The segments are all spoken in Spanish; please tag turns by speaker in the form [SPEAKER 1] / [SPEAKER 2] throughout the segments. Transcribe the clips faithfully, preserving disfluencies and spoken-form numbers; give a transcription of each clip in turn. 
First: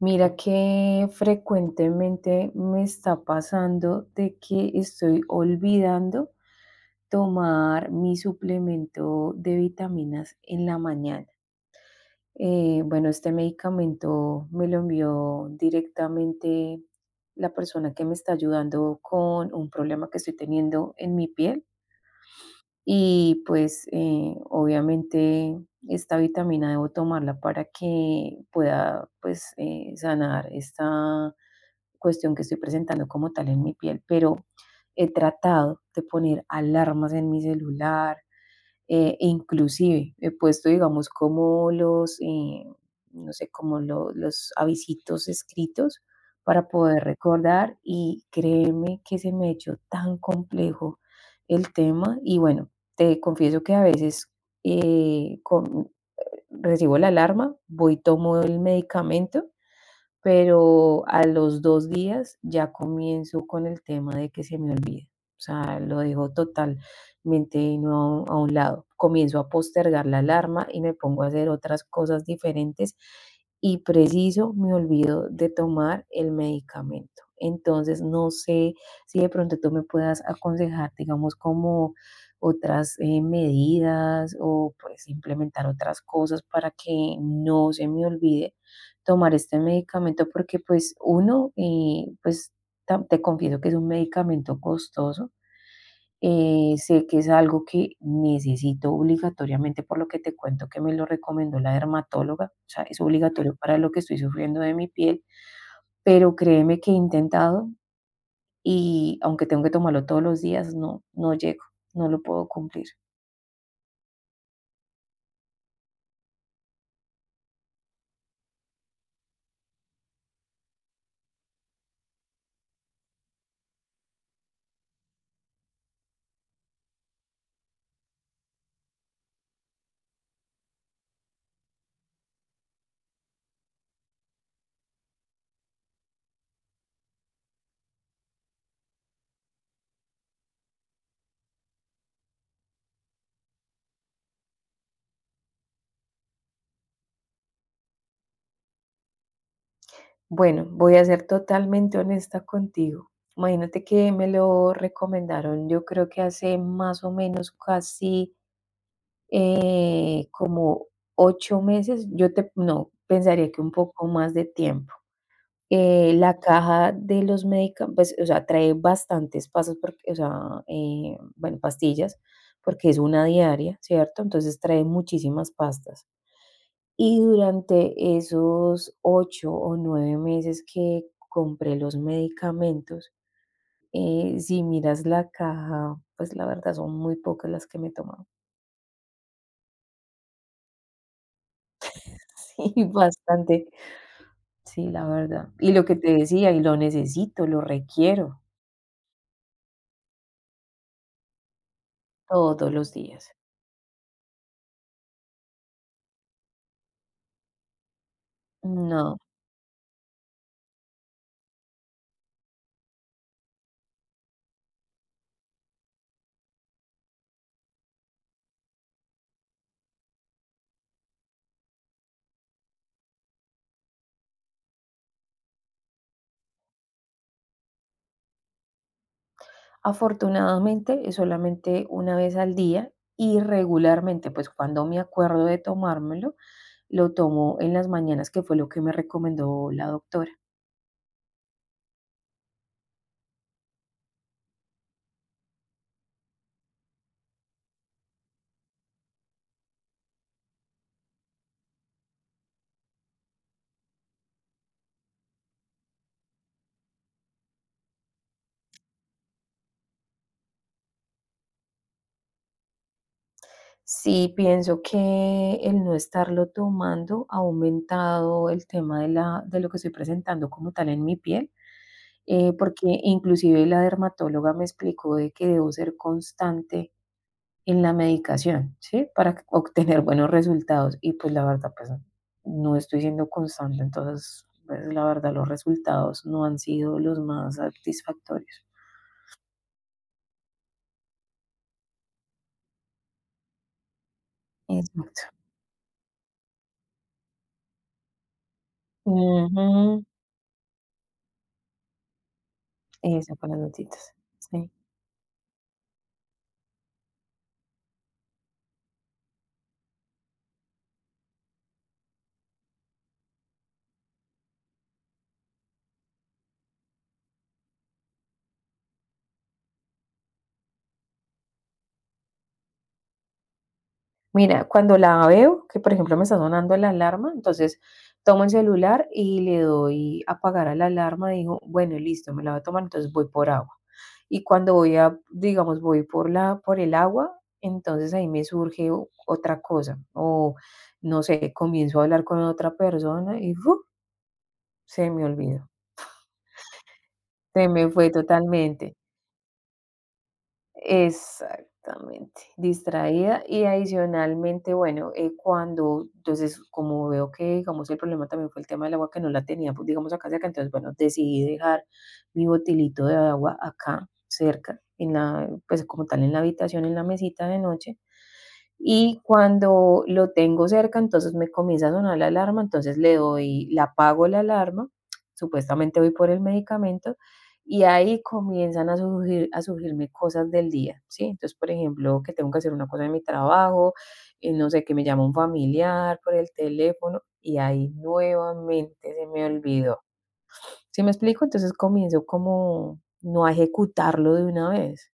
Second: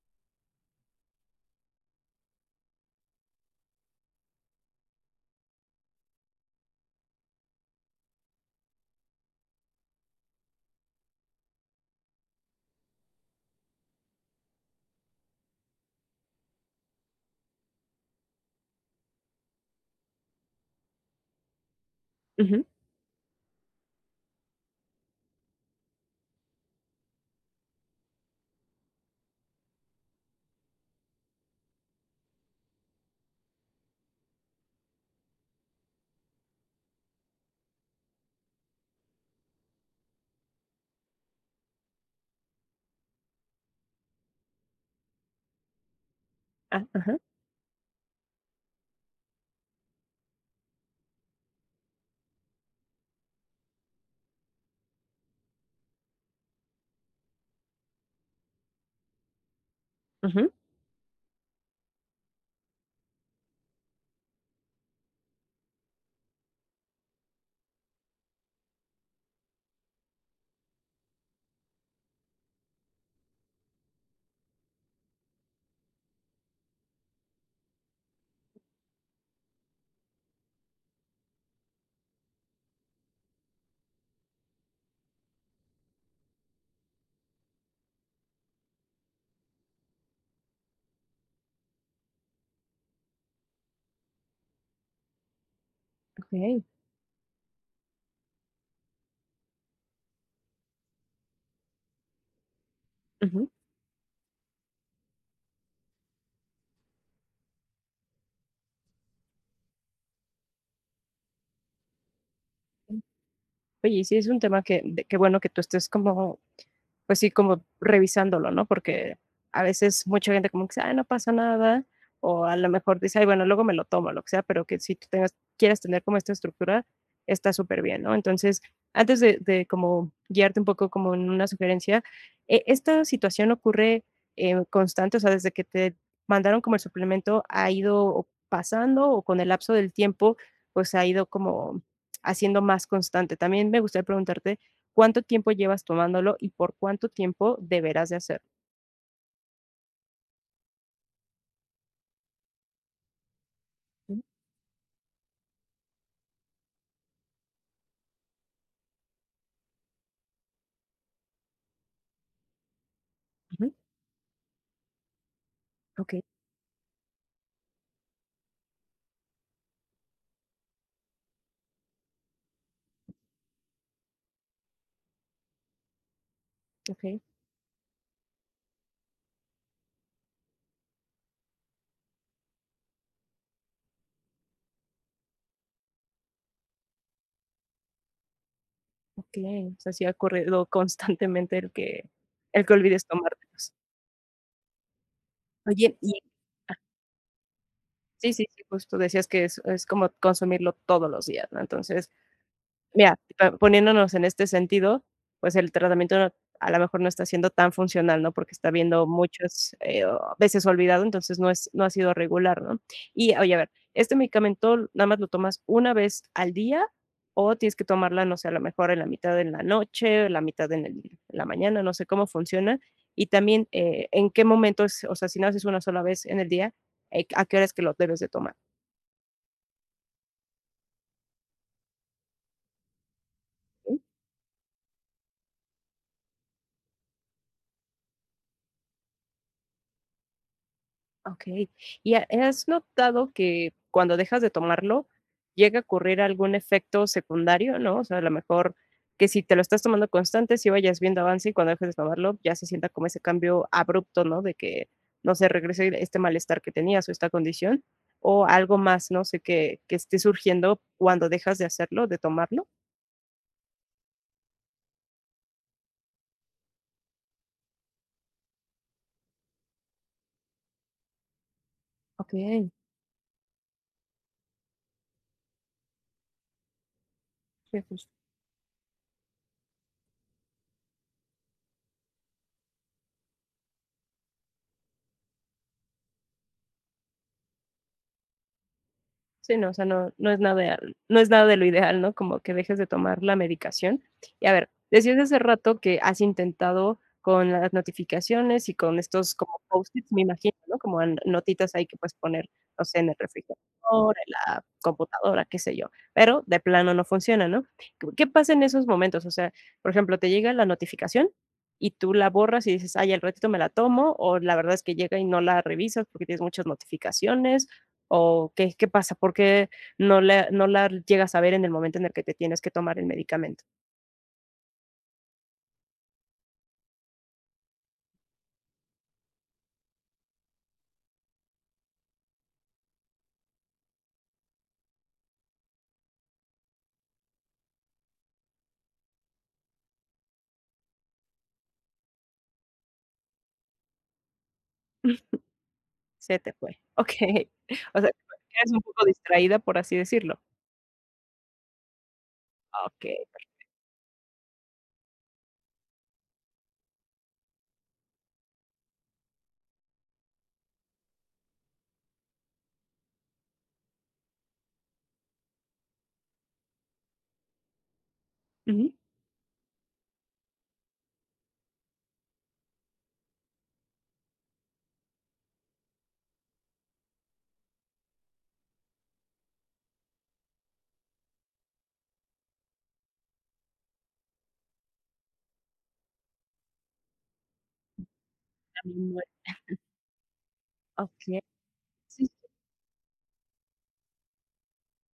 [SPEAKER 1] Mira que frecuentemente me está pasando de que estoy olvidando tomar mi suplemento de vitaminas en la mañana. Eh, bueno, este medicamento me lo envió directamente la persona que me está ayudando con un problema que estoy teniendo en mi piel.
[SPEAKER 2] Ujú.
[SPEAKER 1] Y pues eh, obviamente esta vitamina debo tomarla para que pueda pues eh, sanar esta cuestión que estoy presentando como tal en mi piel, pero he tratado de poner alarmas en mi celular, eh, e inclusive he puesto, digamos, como los, eh, no sé, como lo- los avisitos escritos para
[SPEAKER 2] Ah,
[SPEAKER 1] poder
[SPEAKER 2] ajá.
[SPEAKER 1] recordar y créeme que se me ha hecho tan complejo el tema y bueno, te confieso que a veces eh, con- recibo la alarma, voy, tomo el medicamento
[SPEAKER 2] Ujú.
[SPEAKER 1] pero a los dos días ya comienzo con el tema de que se me olvida. O sea, lo dejo totalmente no a un lado. Comienzo a postergar la alarma y me pongo a hacer otras cosas diferentes y preciso me olvido de tomar el medicamento. Entonces, no sé si de pronto tú me puedas aconsejar, digamos, como otras, eh, medidas o, pues, implementar otras cosas para que no se me olvide tomar este medicamento porque pues uno, eh, pues ta- te confieso que es un medicamento costoso,
[SPEAKER 2] Okey.
[SPEAKER 1] eh, sé que es algo que necesito obligatoriamente por lo que te cuento que me lo recomendó la dermatóloga, o sea, es
[SPEAKER 2] Ujú.
[SPEAKER 1] obligatorio para lo que estoy sufriendo de mi piel, pero créeme que he intentado y aunque tengo que tomarlo todos los días, no, no llego, no lo puedo cumplir.
[SPEAKER 2] Oye, y sí es un tema que de qué bueno que tú estés como pues sí, como revisándolo, ¿no? Porque a veces mucha gente como que dice, ay, no pasa nada, o a lo mejor dice, ay, bueno, luego me lo tomo, lo que sea, pero que si tú tengas, quieras tener como esta estructura, está súper bien, ¿no? Entonces, antes de, de como guiarte un poco como en una sugerencia, eh, ¿esta situación ocurre eh, constante? O sea, desde que te mandaron como el suplemento, ¿ha ido o- pasando o con el lapso del tiempo, pues ha ido como haciendo más constante? También me gustaría preguntarte cuánto tiempo llevas tomándolo y por cuánto tiempo deberás de hacerlo.
[SPEAKER 1] Bueno, voy a ser totalmente honesta contigo. Imagínate que
[SPEAKER 2] Ujú,
[SPEAKER 1] me lo recomendaron, yo creo que hace más o menos casi eh, como ocho meses, yo te, no, pensaría que un
[SPEAKER 2] ujú.
[SPEAKER 1] poco más de tiempo. Eh,
[SPEAKER 2] Okey.
[SPEAKER 1] la caja de los medicamentos, o sea, trae bastantes pasas, porque, o sea, eh, bueno, pastillas, porque es una diaria, ¿cierto? Entonces trae muchísimas pastas.
[SPEAKER 2] Okey,
[SPEAKER 1] Y durante esos ocho o nueve meses que compré los medicamentos, eh, si miras la caja, pues, la verdad son muy pocas las que me he
[SPEAKER 2] okey. O sea, sí ha corrido constantemente el que el que
[SPEAKER 1] Sí,
[SPEAKER 2] olvides
[SPEAKER 1] bastante.
[SPEAKER 2] tomártelos.
[SPEAKER 1] Sí, la verdad. Y lo
[SPEAKER 2] Oye,
[SPEAKER 1] que
[SPEAKER 2] y
[SPEAKER 1] te decía, y
[SPEAKER 2] ah,
[SPEAKER 1] lo necesito, lo
[SPEAKER 2] sí,
[SPEAKER 1] requiero
[SPEAKER 2] sí, sí, justo decías que es es como consumirlo todos los días, ¿no? Entonces,
[SPEAKER 1] todos los
[SPEAKER 2] mira,
[SPEAKER 1] días.
[SPEAKER 2] pa- poniéndonos en este sentido, pues el tratamiento no- a lo mejor no está siendo tan funcional, ¿no? Porque está viendo
[SPEAKER 1] No,
[SPEAKER 2] muchas eh, o- veces olvidado, entonces no es, no ha sido regular, ¿no? Y oye, a ver, ¿este medicamento nada más lo tomas una vez al día o tienes que tomarla, no sé, a lo mejor en la mitad de la noche, la mitad en, el- en la mañana, no sé cómo funciona? Y también, eh, ¿en qué momentos, o sea, si no haces una sola vez en el día, eh, a qué horas que lo debes de tomar?
[SPEAKER 1] afortunadamente es solamente una vez al día y regularmente, pues, cuando me acuerdo de tomármelo, lo tomo en las mañanas, que fue lo que me recomendó la doctora.
[SPEAKER 2] Okey. ¿Y ha has notado que cuando dejas de tomarlo llega a ocurrir algún efecto secundario, ¿no? O sea, a lo mejor que si te lo estás tomando constante, sí vayas viendo avance y cuando dejes de tomarlo ya se sienta como ese cambio abrupto, ¿no? De que no se regrese este malestar que tenías o esta condición, o algo más, no sé, que que esté surgiendo cuando dejas de hacerlo, de tomarlo.
[SPEAKER 1] Sí, pienso que el no estarlo tomando ha aumentado el tema de, la, de lo que estoy presentando como tal en mi piel, eh,
[SPEAKER 2] Okey.
[SPEAKER 1] porque inclusive la dermatóloga me explicó de que debo ser constante en la medicación, ¿sí? Para que- obtener buenos resultados. Y pues la verdad, pues no estoy siendo constante, entonces, pues la verdad, los resultados no han sido los más satisfactorios.
[SPEAKER 2] Sí, no, o sea, no, no es nada, no es nada de lo ideal, ¿no? Como que dejes de tomar la medicación. Y a ver, decías
[SPEAKER 1] Exacto.
[SPEAKER 2] hace rato que has intentado con las notificaciones y con estos como
[SPEAKER 1] Ujú,
[SPEAKER 2] post-its, me imagino, ¿no? Como an- notitas ahí que puedes poner, no sé, en el
[SPEAKER 1] eso con las notitas.
[SPEAKER 2] refrigerador, en la
[SPEAKER 1] Sí.
[SPEAKER 2] computadora, qué sé yo. Pero de plano no funciona, ¿no? ¿Qué qué pasa en esos momentos? O sea, por ejemplo, te llega la notificación y tú la borras y dices, ay, al ratito me la tomo, o la verdad es que llega y no la revisas porque tienes muchas notificaciones. ¿O qué, qué pasa? ¿Por qué no la, no la llegas a ver en el momento en el que te tienes que tomar el medicamento?
[SPEAKER 1] Mira, cuando la veo, que por ejemplo me está sonando la alarma, entonces tomo el celular y le doy a apagar a la alarma. Digo, bueno, listo, me la voy a tomar, entonces voy por agua. Y cuando voy a, digamos, voy por la, por el agua, entonces ahí me surge o- otra cosa. O no sé, comienzo a hablar con otra persona y ¡fu! Se me olvidó.
[SPEAKER 2] Se te fue. Okey.
[SPEAKER 1] Se me
[SPEAKER 2] O sea,
[SPEAKER 1] fue
[SPEAKER 2] eres un
[SPEAKER 1] totalmente.
[SPEAKER 2] poco distraída, por así decirlo.
[SPEAKER 1] Exactamente,
[SPEAKER 2] Okey.
[SPEAKER 1] distraída y adicionalmente, bueno, eh, cuando, entonces, como veo que, digamos, el problema también fue el tema del agua que no la tenía, pues, digamos, acá cerca, entonces, bueno, decidí dejar mi botilito de agua acá cerca, en la, pues, como tal, en la habitación, en la mesita de noche.
[SPEAKER 2] Ujú.
[SPEAKER 1] Y cuando lo tengo cerca, entonces me comienza a sonar la alarma, entonces le doy, la apago la alarma, supuestamente voy por el medicamento y ahí comienzan a surgir, a surgirme cosas del día, ¿sí? Entonces, por ejemplo, que tengo que hacer una cosa en mi trabajo, eh, no sé, que me llama un familiar por el teléfono y ahí nuevamente
[SPEAKER 2] También,
[SPEAKER 1] se me olvidó. ¿Sí me
[SPEAKER 2] okey.
[SPEAKER 1] explico? Entonces comienzo como no a ejecutarlo de una vez.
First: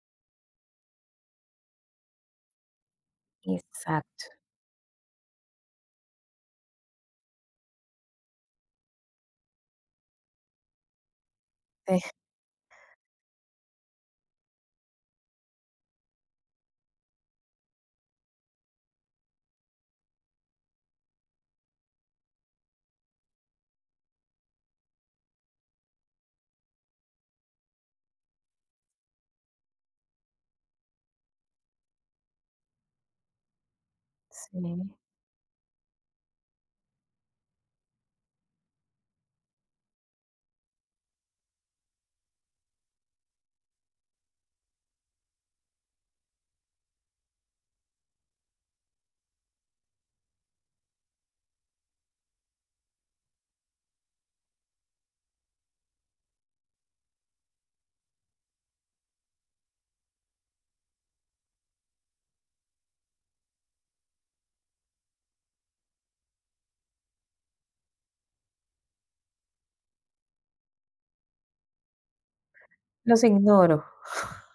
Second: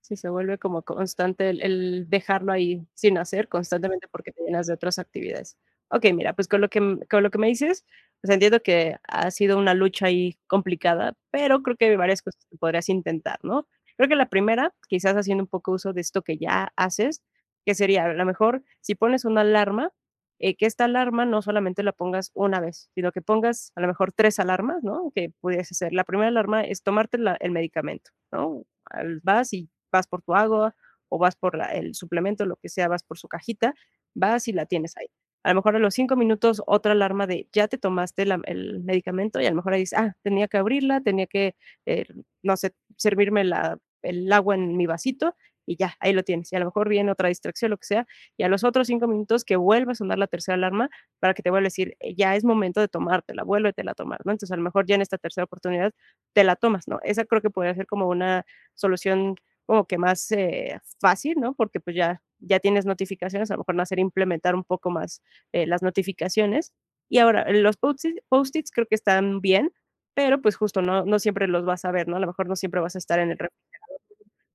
[SPEAKER 2] Sí, se vuelve como constante el el dejarlo ahí sin hacer constantemente
[SPEAKER 1] Exacto.
[SPEAKER 2] porque te llenas de otras actividades. Okey, mira, pues con lo que m con lo que me dices, pues entiendo que ha sido una lucha ahí complicada, pero creo que hay
[SPEAKER 1] Eh,
[SPEAKER 2] varias cosas que podrías intentar, ¿no? Creo que la primera, quizás haciendo un poco uso de esto que ya haces, que sería, a lo mejor, si pones una alarma, eh, que esta alarma no solamente la pongas una vez, sino que pongas a lo mejor tres alarmas, ¿no? Que pudieras hacer. La primera alarma es tomarte la el medicamento, ¿no? Al vas y vas por tu agua o vas por la- el suplemento, lo que sea, vas por su cajita, vas y la
[SPEAKER 1] sí.
[SPEAKER 2] tienes ahí. A lo mejor a los cinco minutos otra alarma de ya te tomaste la- el medicamento y a lo mejor ahí dices, ah, tenía que abrirla, tenía que, eh, no sé, servirme la- el agua en mi vasito y ya, ahí lo tienes. Y a lo mejor viene otra distracción, lo que sea, y a los otros cinco minutos que vuelva a sonar la tercera alarma para que te vuelva a decir: "Eh, ya es momento de tomártela, vuélvetela a tomar", ¿no? Entonces a lo mejor ya en esta tercera oportunidad te la tomas, ¿no? Esa creo que podría ser como una solución como que más, eh, fácil, ¿no? Porque, pues, ya ya tienes notificaciones, a lo mejor no hacer implementar un poco más, eh, las notificaciones. Y ahora, eh, los post-its post-its creo que están bien, pero, pues, justo no no siempre los vas a ver, ¿no? A lo mejor no siempre vas a estar
[SPEAKER 1] Los
[SPEAKER 2] en el re
[SPEAKER 1] ignoro,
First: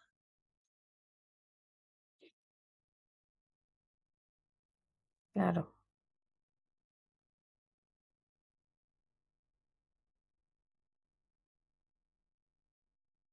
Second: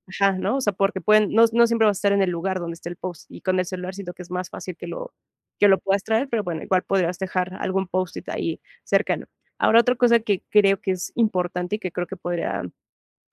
[SPEAKER 2] ajá, ¿no? O sea, porque pueden no no siempre vas a estar en el lugar donde esté el post, y con el celular siento que es más fácil que lo que
[SPEAKER 1] claro.
[SPEAKER 2] lo puedas traer, pero bueno, igual podrías dejar algún post-it ahí cercano. Ahora, otra cosa que creo que es importante y que creo que podría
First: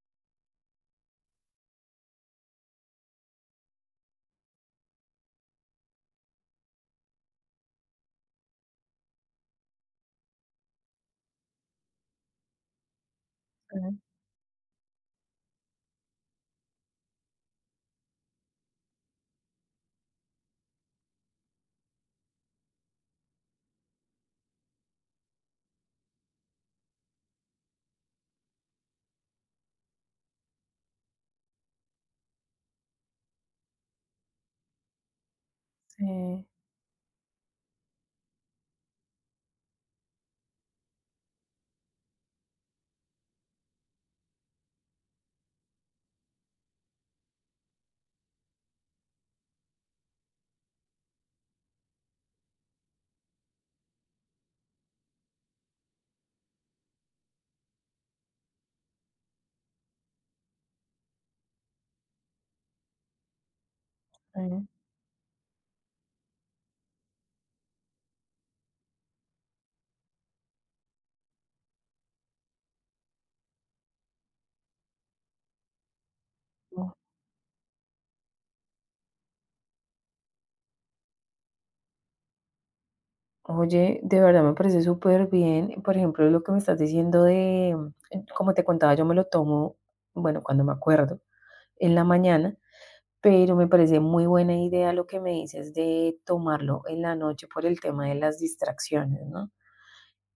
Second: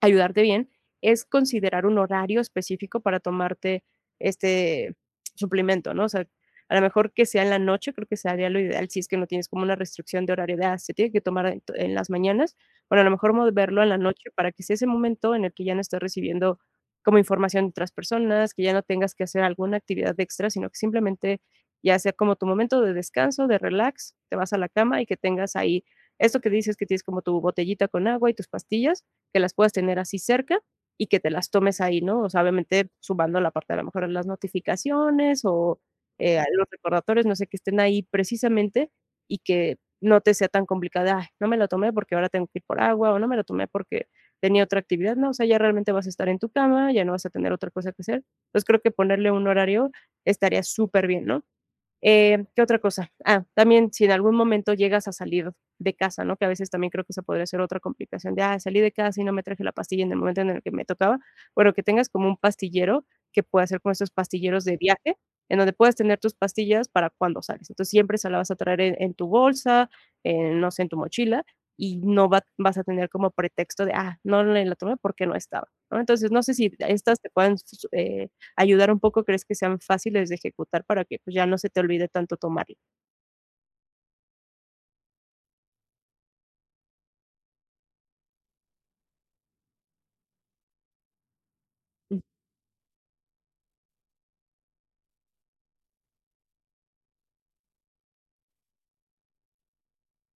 [SPEAKER 2] ayudarte bien es considerar un horario específico para tomarte este suplemento, ¿no? O sea, a lo mejor que sea en la noche, creo que sería lo ideal si es que no tienes como una restricción de horario de, ah, se tiene que tomar en, to- en las mañanas, bueno, a lo mejor moverlo en la
[SPEAKER 1] Ujú,
[SPEAKER 2] noche para que sea ese momento en el que ya no estés recibiendo como información de otras personas, que ya no tengas que hacer alguna actividad extra, sino que simplemente ya sea como tu momento de descanso, de relax, te vas a la cama y que tengas ahí esto que dices que tienes como tu botellita con agua y tus pastillas que las puedas tener así cerca y que te las tomes ahí, ¿no? O sea, obviamente sumando la parte de a lo mejor de las notificaciones o eh,
[SPEAKER 1] sí,
[SPEAKER 2] los recordatorios, no sé, que estén ahí precisamente y que no te sea tan complicada: "Ay, no me lo tomé porque ahora tengo que ir por agua o no me lo tomé porque tenía otra actividad". No, o sea, ya realmente vas a estar en tu cama, ya no vas a tener otra cosa que hacer. Entonces, creo que ponerle un horario estaría súper bien, ¿no? Eh, ¿qué otra cosa? Ah, también si en algún momento llegas a salir de casa, ¿no? Que a veces también creo que esa podría ser otra complicación de, ah, salí de casa y no me traje la pastilla en el momento en el que me tocaba. Bueno, que tengas como un pastillero que pueda ser como estos pastilleros de viaje, en donde puedas tener tus pastillas para cuando sales. Entonces siempre se la vas a traer en, en tu bolsa, en, no sé, en tu mochila, y no va- vas a tener como pretexto de, ah, no le la tomé porque no estaba, ¿no? Entonces, no sé si
[SPEAKER 1] ujú.
[SPEAKER 2] estas te pueden ayudar un poco, crees que sean fáciles de ejecutar para que pues, ya no se te olvide tanto tomarlo.
[SPEAKER 1] Oye, de verdad me parece súper bien. Por ejemplo, lo que me estás diciendo de, mm, eh, como te contaba, yo me lo tomo, bueno, cuando me acuerdo, en la
[SPEAKER 2] Mm.
[SPEAKER 1] mañana, pero me parece muy buena idea lo que me dices de tomarlo en la noche por el tema de las distracciones, ¿no?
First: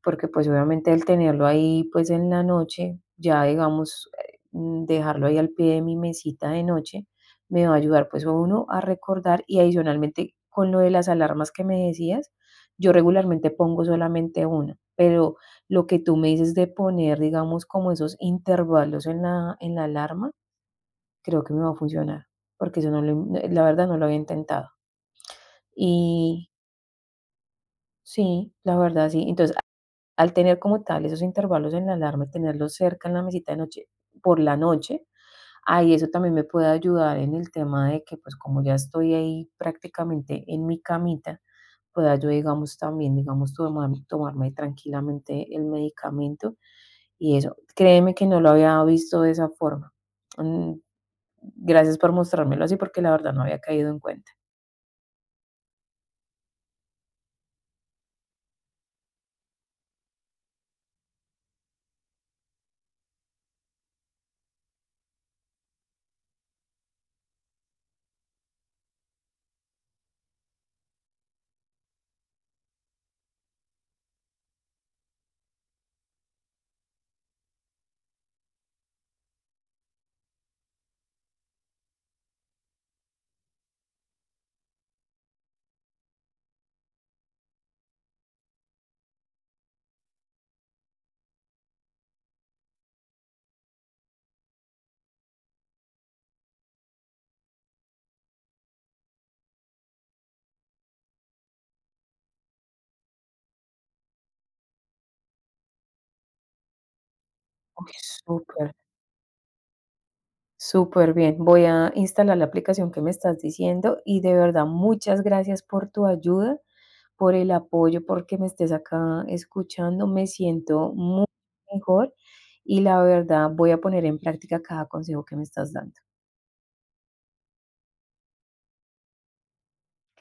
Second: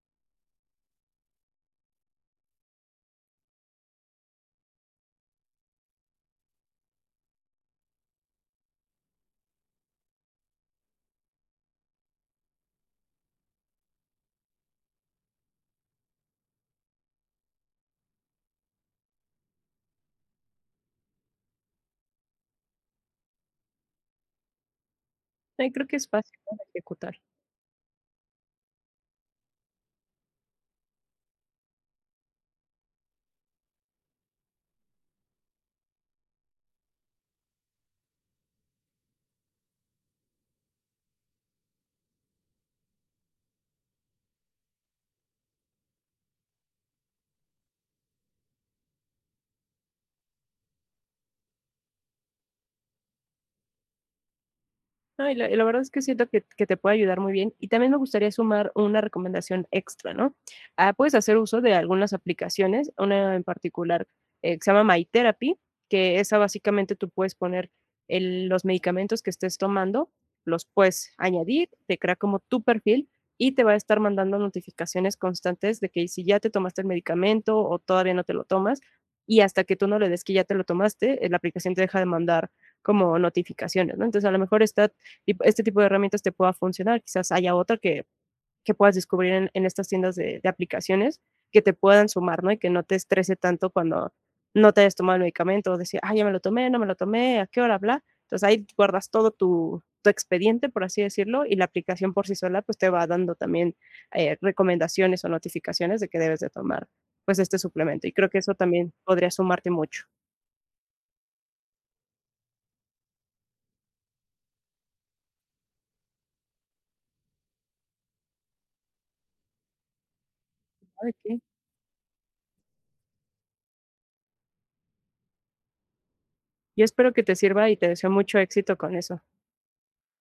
[SPEAKER 1] Porque pues obviamente el tenerlo ahí pues en la noche, ya digamos, eh, mm, dejarlo ahí al pie de mi mesita de noche, me va a ayudar pues uno a recordar y adicionalmente con lo de las alarmas que me decías, yo regularmente pongo solamente una, pero lo que tú me dices de poner, digamos, como esos intervalos en la, en la alarma, creo que me va a funcionar, porque eso no lo, he- la verdad no lo había intentado.
[SPEAKER 2] Ay, creo que es fácil,
[SPEAKER 1] Y
[SPEAKER 2] ¿no?, de ejecutar.
[SPEAKER 1] sí, la verdad sí. Entonces, al tener como tal esos intervalos en la alarma y tenerlos cerca en la mesita de noche, por la noche, ahí eso también me puede ayudar en el tema de que, pues, como ya estoy ahí prácticamente en mi camita, pueda yo, digamos, también, digamos, tomar tomarme tranquilamente el medicamento y eso. Créeme que no lo había visto de esa forma. Mm, Gracias por mostrármelo así, porque la verdad no había caído en cuenta.
[SPEAKER 2] No, y la, y la verdad es que siento que, que te puede ayudar muy bien. Y también me gustaría sumar una recomendación extra, ¿no? Ah, puedes hacer uso de algunas aplicaciones, una en particular eh, que se llama My Therapy, que esa básicamente tú puedes poner el- los medicamentos que estés tomando, los puedes añadir, te crea como tu perfil y te va a estar mandando notificaciones constantes de que si ya te tomaste el medicamento o todavía no te lo tomas. Y hasta que tú no le des que ya te lo tomaste, eh, la aplicación te deja de mandar como notificaciones, ¿no? Entonces, a lo mejor está y este tipo de herramientas te pueda funcionar. Quizás haya otra que, que puedas descubrir en, en estas tiendas de, de, aplicaciones que te puedan sumar, ¿no? Y que no te estrese tanto cuando no te hayas tomado el medicamento o decir, ah, ya me lo tomé, no me lo tomé, a qué hora, bla. Entonces ahí guardas todo tu, tu expediente, por así decirlo, y la aplicación por sí sola pues te va dando también eh, recomendaciones o notificaciones de que debes de tomar pues este
[SPEAKER 1] Uy,
[SPEAKER 2] suplemento. Y creo que eso
[SPEAKER 1] súper.
[SPEAKER 2] también podría sumarte mucho.
[SPEAKER 1] Súper bien, voy a instalar la aplicación que me estás diciendo y de verdad muchas gracias por tu ayuda, por el apoyo, porque me estés acá escuchando, me siento muy
[SPEAKER 2] ¿No?
[SPEAKER 1] mejor y la verdad voy a poner en práctica cada consejo que me estás dando.
[SPEAKER 2] Yo espero que te sirva y te deseo mucho éxito con eso.